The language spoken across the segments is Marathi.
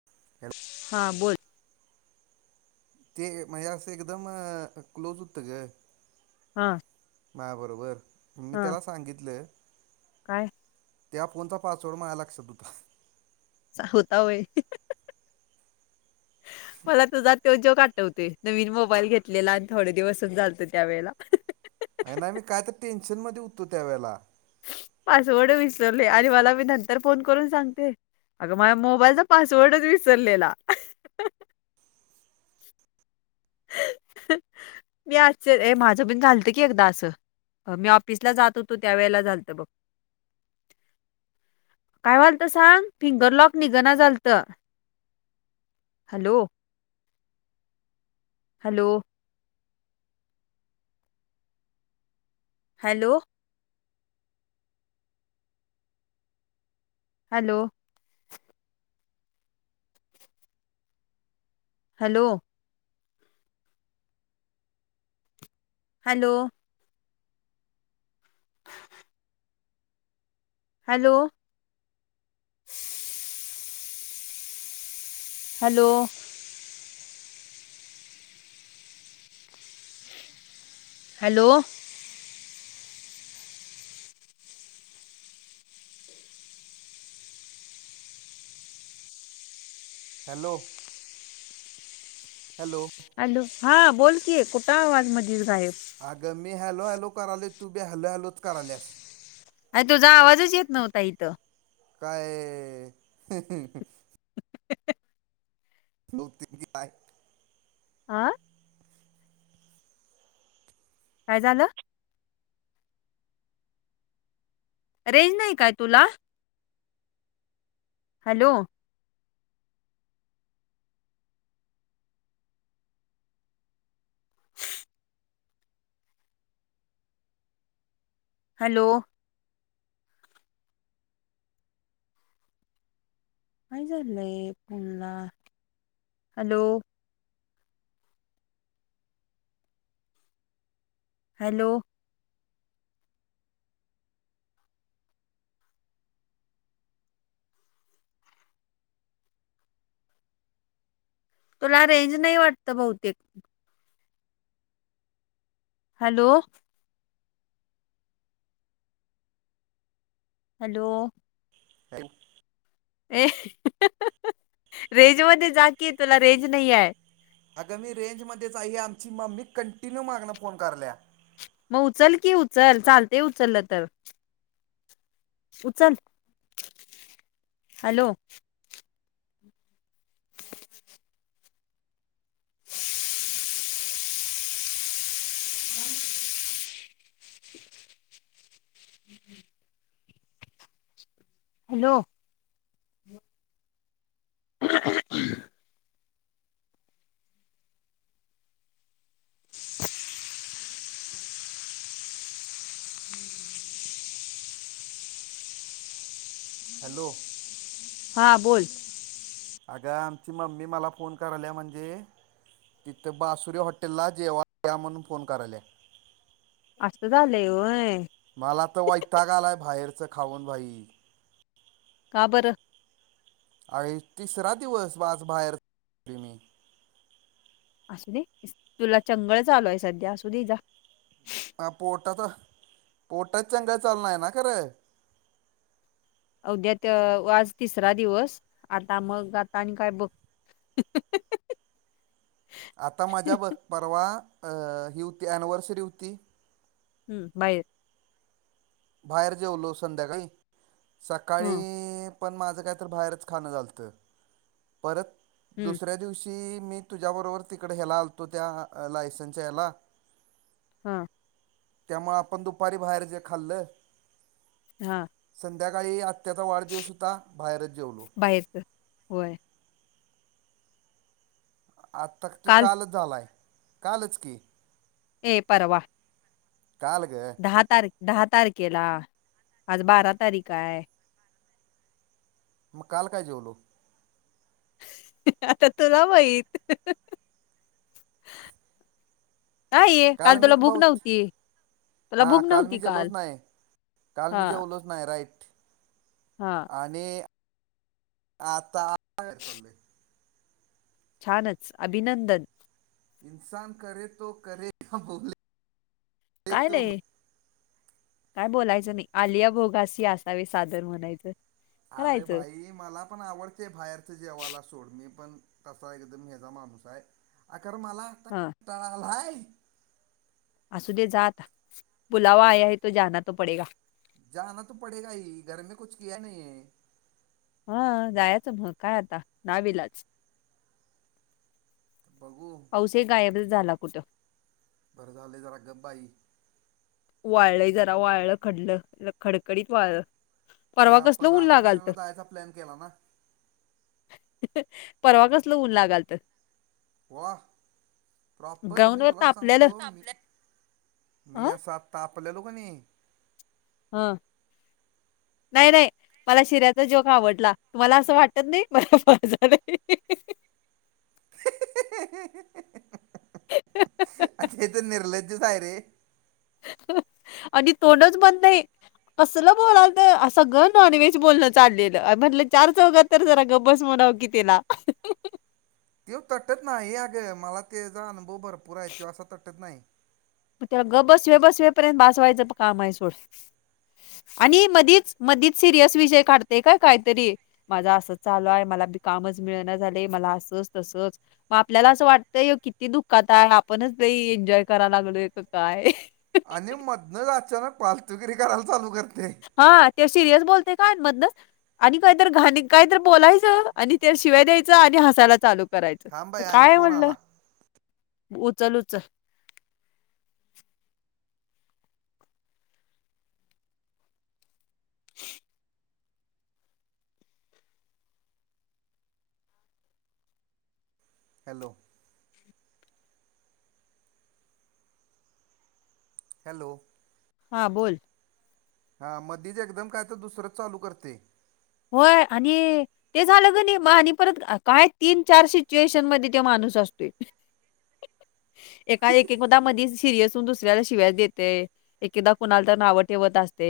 [unintelligible] हा बोल. ते माझ्या असं एकदम क्लोज होतं ग. हा हा बरोबर मी हा त्याला सांगितलं. [inaudible] काय त्या फोनचा पासवर्ड मझ लक्षात होता. होता वय [unintelligible] मला तुझा त जेव आठवते नवीन मोबाईल घेतलेला आणि थोडे दिवसच चालतो त्यावेेळेला. आहे ना मी काय तर टेन्शन मध्ये उठतो त्यावेेळेला. पासवर्ड विसरवले आणि मला मी नंतर फोन करून सांगते. अगं माझ मोबाईलचा पासवर्डच विसरलेला. मी आश्चर्य माझं बिण घालतं की एकदा असं. मी ऑफिसला जात होतो त्यावेेळेला झालत बघ. [inaudible] काय वालतं सांग फिंगर लॉक निघाना झालतं. Hello. Hello. Hello. Hello. Hello. Hello. Hello. Hello. Hello. Hello. Hello. Hello, हा बोलतीय कुठं आवाज मधच गायप. अगं मी हॅलो, हॅलो करालो तू बी हॅलो, हॅलोच करालेस. अ तुझा आवाजच येत नव्हता इथं. काय... [unintelligible] [inaudible] [unintelligible] आं? काय झालं? रेंज नाही काय तुला? हॅलो. हॅलो. काय झालंय फोनला? हॅलो. हॅलो. तुला रेंज नाही वाटतं बहुतेक. हॅलो. हॅलो. [unintelligible] ए रेंज मध्ये जा की तुला रेंज नाही आय. अगं मी रेंज मध्येच आहे ही आमची मम्मी कंटिन्यू मागणं फोन करल्या. मग उचल की उचल चालतेय उचल तर. उचल हॅलो. हॅलो. [inaudible] हॅलो. हां बोल. आगं आमची मम्मी मला फोन कराल्या म्हंजे तिथं बासुरी हॉटेलला जेवा या म्हणून फोन कराल्या. आसं झालंय होय? मला तर वैताग आलाय बाहेरचं खाऊन भाई. का बरं? ऐ तिसरा दिवस आज बाहेर तोय मी असू दे तुला चंगळ चालू आहे सध्या असू दे जा. अ पोटात पोटात चंगळ चाल नाही ना खरं अवद्यात आज तिसरा दिवस आता मग आता आणि काय बघ. [inaudible] आता माझ्या बघ परवा अ ही होती ॲनव्हर्सरी होती हम्म बाहेर बाहेर जेवलो संध्याकाळी हम्म सकाळी पण माझ काहीतर बाहेरच खाणं झालत परत हम्म दुसऱ्या दिवशी मी तुझ्या बरोबर तिकडे ह्याला आलतो त्या लायसनच्या याला हा. त्यामुळे आपण दुपारी बाहेर जे खाल्लं हा. संध्याकाळी आत्याचा वाढदिवस होता बाहेरच जेवलो. बाहेरच... होय आत्ता तो काल कालच झालाय, कालच की. ए परवा काल ग दहा तारीक दहा तारकेला आज बारा तारीक हाय मग काल काय जेवलो? आता तुला माहित. नाही काल मी तुला भूक बहुत नव्हती. तुला हा भूक काल मी नव्हती जेवलोच नाही, काल मी हा जेवलोच नाही राईट हा आणि आता चाले [unintelligible] छानच अभिनंदन. [unintelligible] काय तो नाही. काय बोलायचं नाही आलिया भोगाशी असावे साधन म्हणायचं. अरे करायचं भाई मला पण आवडते बाहेरच जेवयला सोड मी पण तसा एकदम ह्याचा माणूस आहे. आकर मला हा [unintelligible] [unintelligible] [unintelligible] हा जायचं मग काय आता नाविलाज. बघू पाऊस गायब झाला कुठं? बरं झालंय जरा गप बाई वाळलंय जरा वाळलं खडलं खडकडीत वाळ त्या आपण राधानगरी जायचा प्लॅन केला ना हाह परवा कसल ऊन लागाल त वा प्रॉपर ग्राउंड मी वर तुलाच तापलेलं सांगतो मी मी ह असा तापलेलो की नाही हा नाही नाही. मला शिऱ्याचा जोक आवडला, तुम्हाला असं वाटत नाही मला ही हीही [unintelligible] हाह हाह आज्या तर निरलज च् हाय रे. आणि तोंडच बंद नाही. कसलं बोलाल तर सगळं नॉनव्हेज बोलणं चाललेलं म्हटलं चार चौघात तर जरा गबस म्हणाव कि त्याला? तेव तटत नाही अगं मला तेचा अनुभव भरपूर आहे त्यो असा तटत नाही. तेव्हा ग बस व बसवेपर्यंत बासवायचं काम आहे सोड आणि मधीच मधीच सिरियस विजय काढते का काहीतरी माझा असंच चालू आहे मलाी कामच मिळना झाले मला असंच तसच मग आपल्याला असं वाटतंय किती दुःखात आहे. आपणच लई एन्जॉय कराय लागलोय का काय आणि मधनच अचानक पालतुगिरी करायला चालू करतय. हा ते सिरियस बोलते काय मधनच आणि काहीत घाण काय तर बोलायचं आणि ते शिवाय द्यायचं आणि हासायला चालू करायच थांब बाई आणि काय फोन म्हणलं आला उचल उचल हॅलो हॅलो हा बोल हा मध्येच एकदम काय तर दुसरंच चालू करते होय आणि ते झालं ग नाही आणि परत काय तीन चार सिच्युएशन मध्ये ते माणूस असतोय‌ एका एकदा मधीच सिरीयस होऊन दुसऱ्याला शिव्यास देतेय. एकेदा कुणाला तर नाव ठेवत असते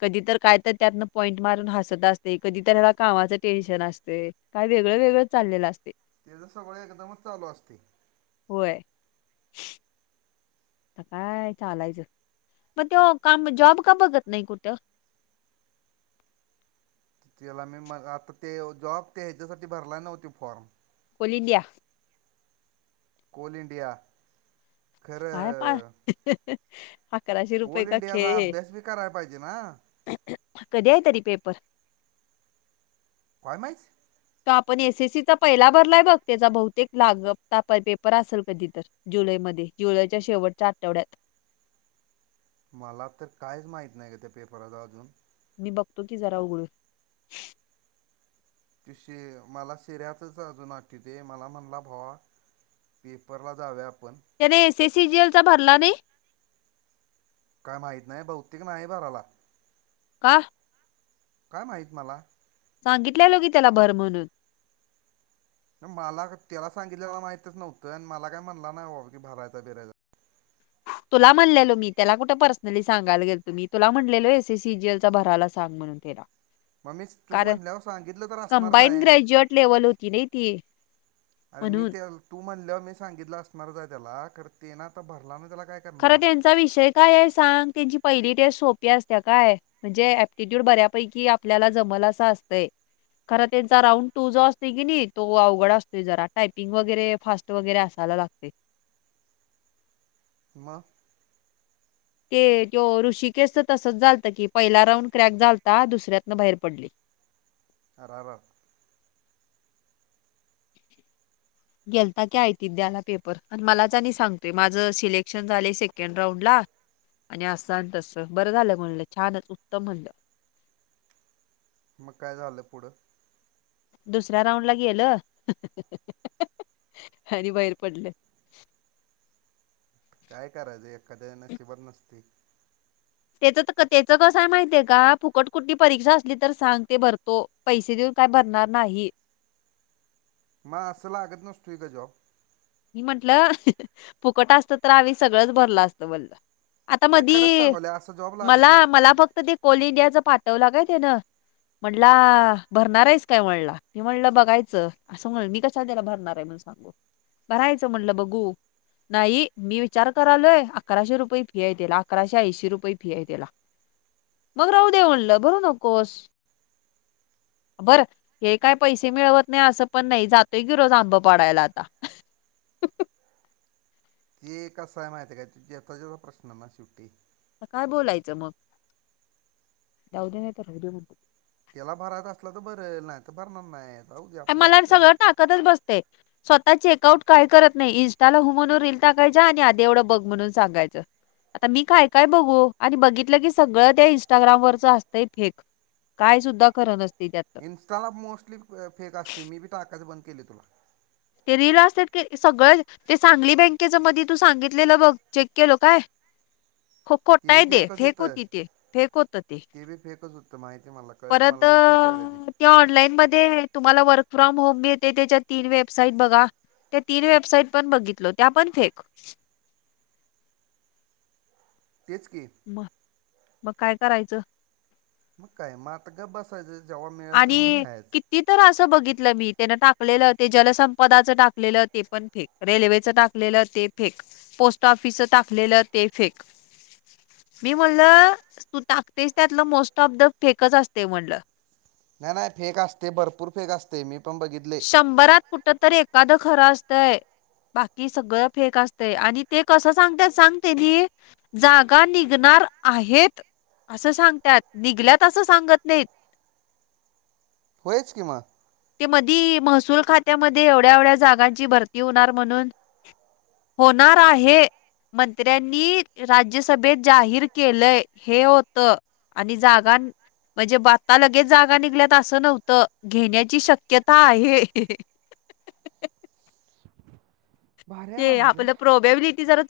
कधी तर काय तर त्यातन पॉइंट मारून हसत असते. कधीतला कामाचं टेन्शन असते काही वेगळं वेगळं चाललेलं असते. त्याचं सगळं एकदमच चालू असते. होय. आता काय सांगायचं, मग तो काम जॉब का बघत नाही कुठं. त्याला मी म आता ते जॉब ते ह्याच्यासाठी भरला नव्हती form. Coal India. Coal India. काय पण. खरं कोल इंडियाचा अभ्यास बी करायला पाहिजे ना. कधी आहे तरी पेपर? काईमच. तो आपण एस एससीचा पहिला भरलाय बघ त्याचा बहुतेक लाग पेपर असेल कधी तर. जुलैमध्ये जुलैच्या शेवटच्या आठवड्यात. मला तर कायच माहीत नाही का त्या पेपराचा अजून. मी बघतो की जरा उघडून. ति शि मला सिऱ्यातच अजून वाट त ते मला म्हणला भावा. पेपरला जावे्या आपण. त्याने एस एससी जीएल चा भरला नाही. काय माहीत नाही बौतेिक नाही भराला. का? काय माहीत मला. सांगितल्या लो की त्याला भर म्हणून. मला, त्याला सांगितल्याला माहितच नव्हतं आणि मला काय म्हणला नाही की भरायचा भिरायचा. तुला म्हणलेलो मी त्याला कुठं पर्सनली सांगाय गेल तुम्ही तुला म्हणलेलो एसीसीजीएल चा भराला सांग. मग मी तू कारण म्हणल्यावर सांगितलं तर असणारच कंबाईन आहे ग्रॅज्युएट लेवल होती ना ती. अरे मी म्हणून ते तू म्हणलं मी सांगितलं असणार जा त्याला खर ते ना आ तर भरला ना त्याला काय. खरं करणार त्यांचा विषय काय आहे सांग त्यांची पहिली टेस्ट सोपी असत्या काय. म्हणजे ऍप्टिट्यूड बऱ्यापैकी आपल्याला जमल अस असतंय. खर त्यांचा राऊंड टू जो असते की नाही तो अवघड असतोय जरा टायपिंग वगैरे फास्ट. वगैरे असायला लागते. मग. ते तो ऋषिकेशच तसंच झालतं की पहिला राऊंड क्रॅक चालता दुसऱ्यातनं बाहेर पडला. अररर. [inaudible] गेलता की ऐ त द्याला पेपर मलाच आणि सांगतोय माझं सिलेक्शन झाले सेकंड राऊंड ला. आणि असं तसं बरं झालं म्हणलं छानच उत्तम म्हणलं. मग काय झाललं पुढं? दुसऱ्या राऊंड ला गेलं [unintelligible] आणि बाहेर पडलं. काय करायचं एखाद्याण्या शिबत नसते. त्याच त्याचं कसंय माहितय का फुकट कुठली परीक्षा असली तर सांग ते भरतो. पैसे देऊन काय भरणार नाही. मा असला लागत नसते जाॅब. मी म्हंटलं फुकट असत तर आवी् सगळंच भरलं असतं मग. आता नाही मधी खरंच सांगवले असं जॉब लागत मला नाही मला फक्त ते कोल इंडियाच पाठवलं काय ते ना. म्हणला भरणार आहेच काय म्हणला मी म्हणलं बघायचं. असं म्हणा मी कशाला त्याला भरणार आहे मून सांगू. भरायचं म्हटलं बघू. नाही मी विचार करालोय अकराशे रुपये फी येतील अकराशे ऐंशी रुपये फी आहे तीला. मग राहू दे म्हणलं भरू नकोस. बरं हे काय पैसे मिळवत नाही असं पण नाही, जातय की रोज आंब पाडायला आता आता ते कसं आहे माहिती आहे काय, ज्याचा त्याचा प्रश्न ना शेवटी. काय बोलायचं मग? जाऊदे [unintelligible] याला भरायच असलं तर भरलं नाही तर भरणार नाही. जाऊ दे आपल्याला मला काय सगळं करायचं टाकतच बसते. स्वतः चेकआउट काय करत नाही इनस्टाला हो म्हणून रील टाकायच्या आणि आधी एवढं बघ म्हणून सांगायचं. आता मी काय काय बघू आणि बघितलं की सगळं त्या इंस्टाग्रामवररच असतंय फेक. काय सुद्धा खरं नसते त्यात इनस्टाला मोस्टली फेक असते मी बी टाकाच बंद केली तुला ते रील असतात क सगळं ते सांगली बँकेच मध्ये तू सांगितलेलं बघ चेक केलं काय हो खोट बी ये ते फेकच फेक होत होतं ते, फेक होत ते बी फेकच होतं माहिती आहे मला कळलं परत मला नंतर कळलं ते त्या ऑनलाईन मध्ये तुम्हाला वर्क फ्रॉम होम भ ये त्याच्या तीन वेब बसाईट बघा त्या तीन वेबसाईट पण बघितल त्या पण फेक तेच की मग मग काय करायचं? मग काय म आता गप बसायचं. जेव्हा मिळेल तेव्हा आणि जायचं कि ती तर असं बघितलं मी तेन टाकलेलं ते जलसंपदाचं टाकलेलं ते पण फेक रेल्वेच टाकलेलं ते फेक, पोस्ट ऑफिसच टाकलेलं ते फेक मी म्हणलं तू टाकतेस त्यातलं मोस्ट ऑफ द फेकच असते म्हणटलं. नाही नाही फेक असते भरपूर फेक असते मी पण बघित शंभरात कुठं तररी एखादं खरं असतंय बाकी सगळ फेक असतंय आणि ते कसं सांगत सांगते न जागा निघणार आहेत असं सांगत्यात, निघल्यात असं सांगत नाहीत. होयच किं म ते मधी महसूल खात्यामध्ये एवढ्या एवढ्या जागांची भरती होणार म्हणून होणार आहे. मंत्र्यांनी राज्यसभेत जाहीर केलंय हे होत. आणि जागा म्हणजे ब आत्ता लगेच जागा निघल्यात असं नव्हतं घेण्या ची शक्यता आहे हहह भारी आहे म्हणायचं आपल्या प्रोबेबिलिटी चा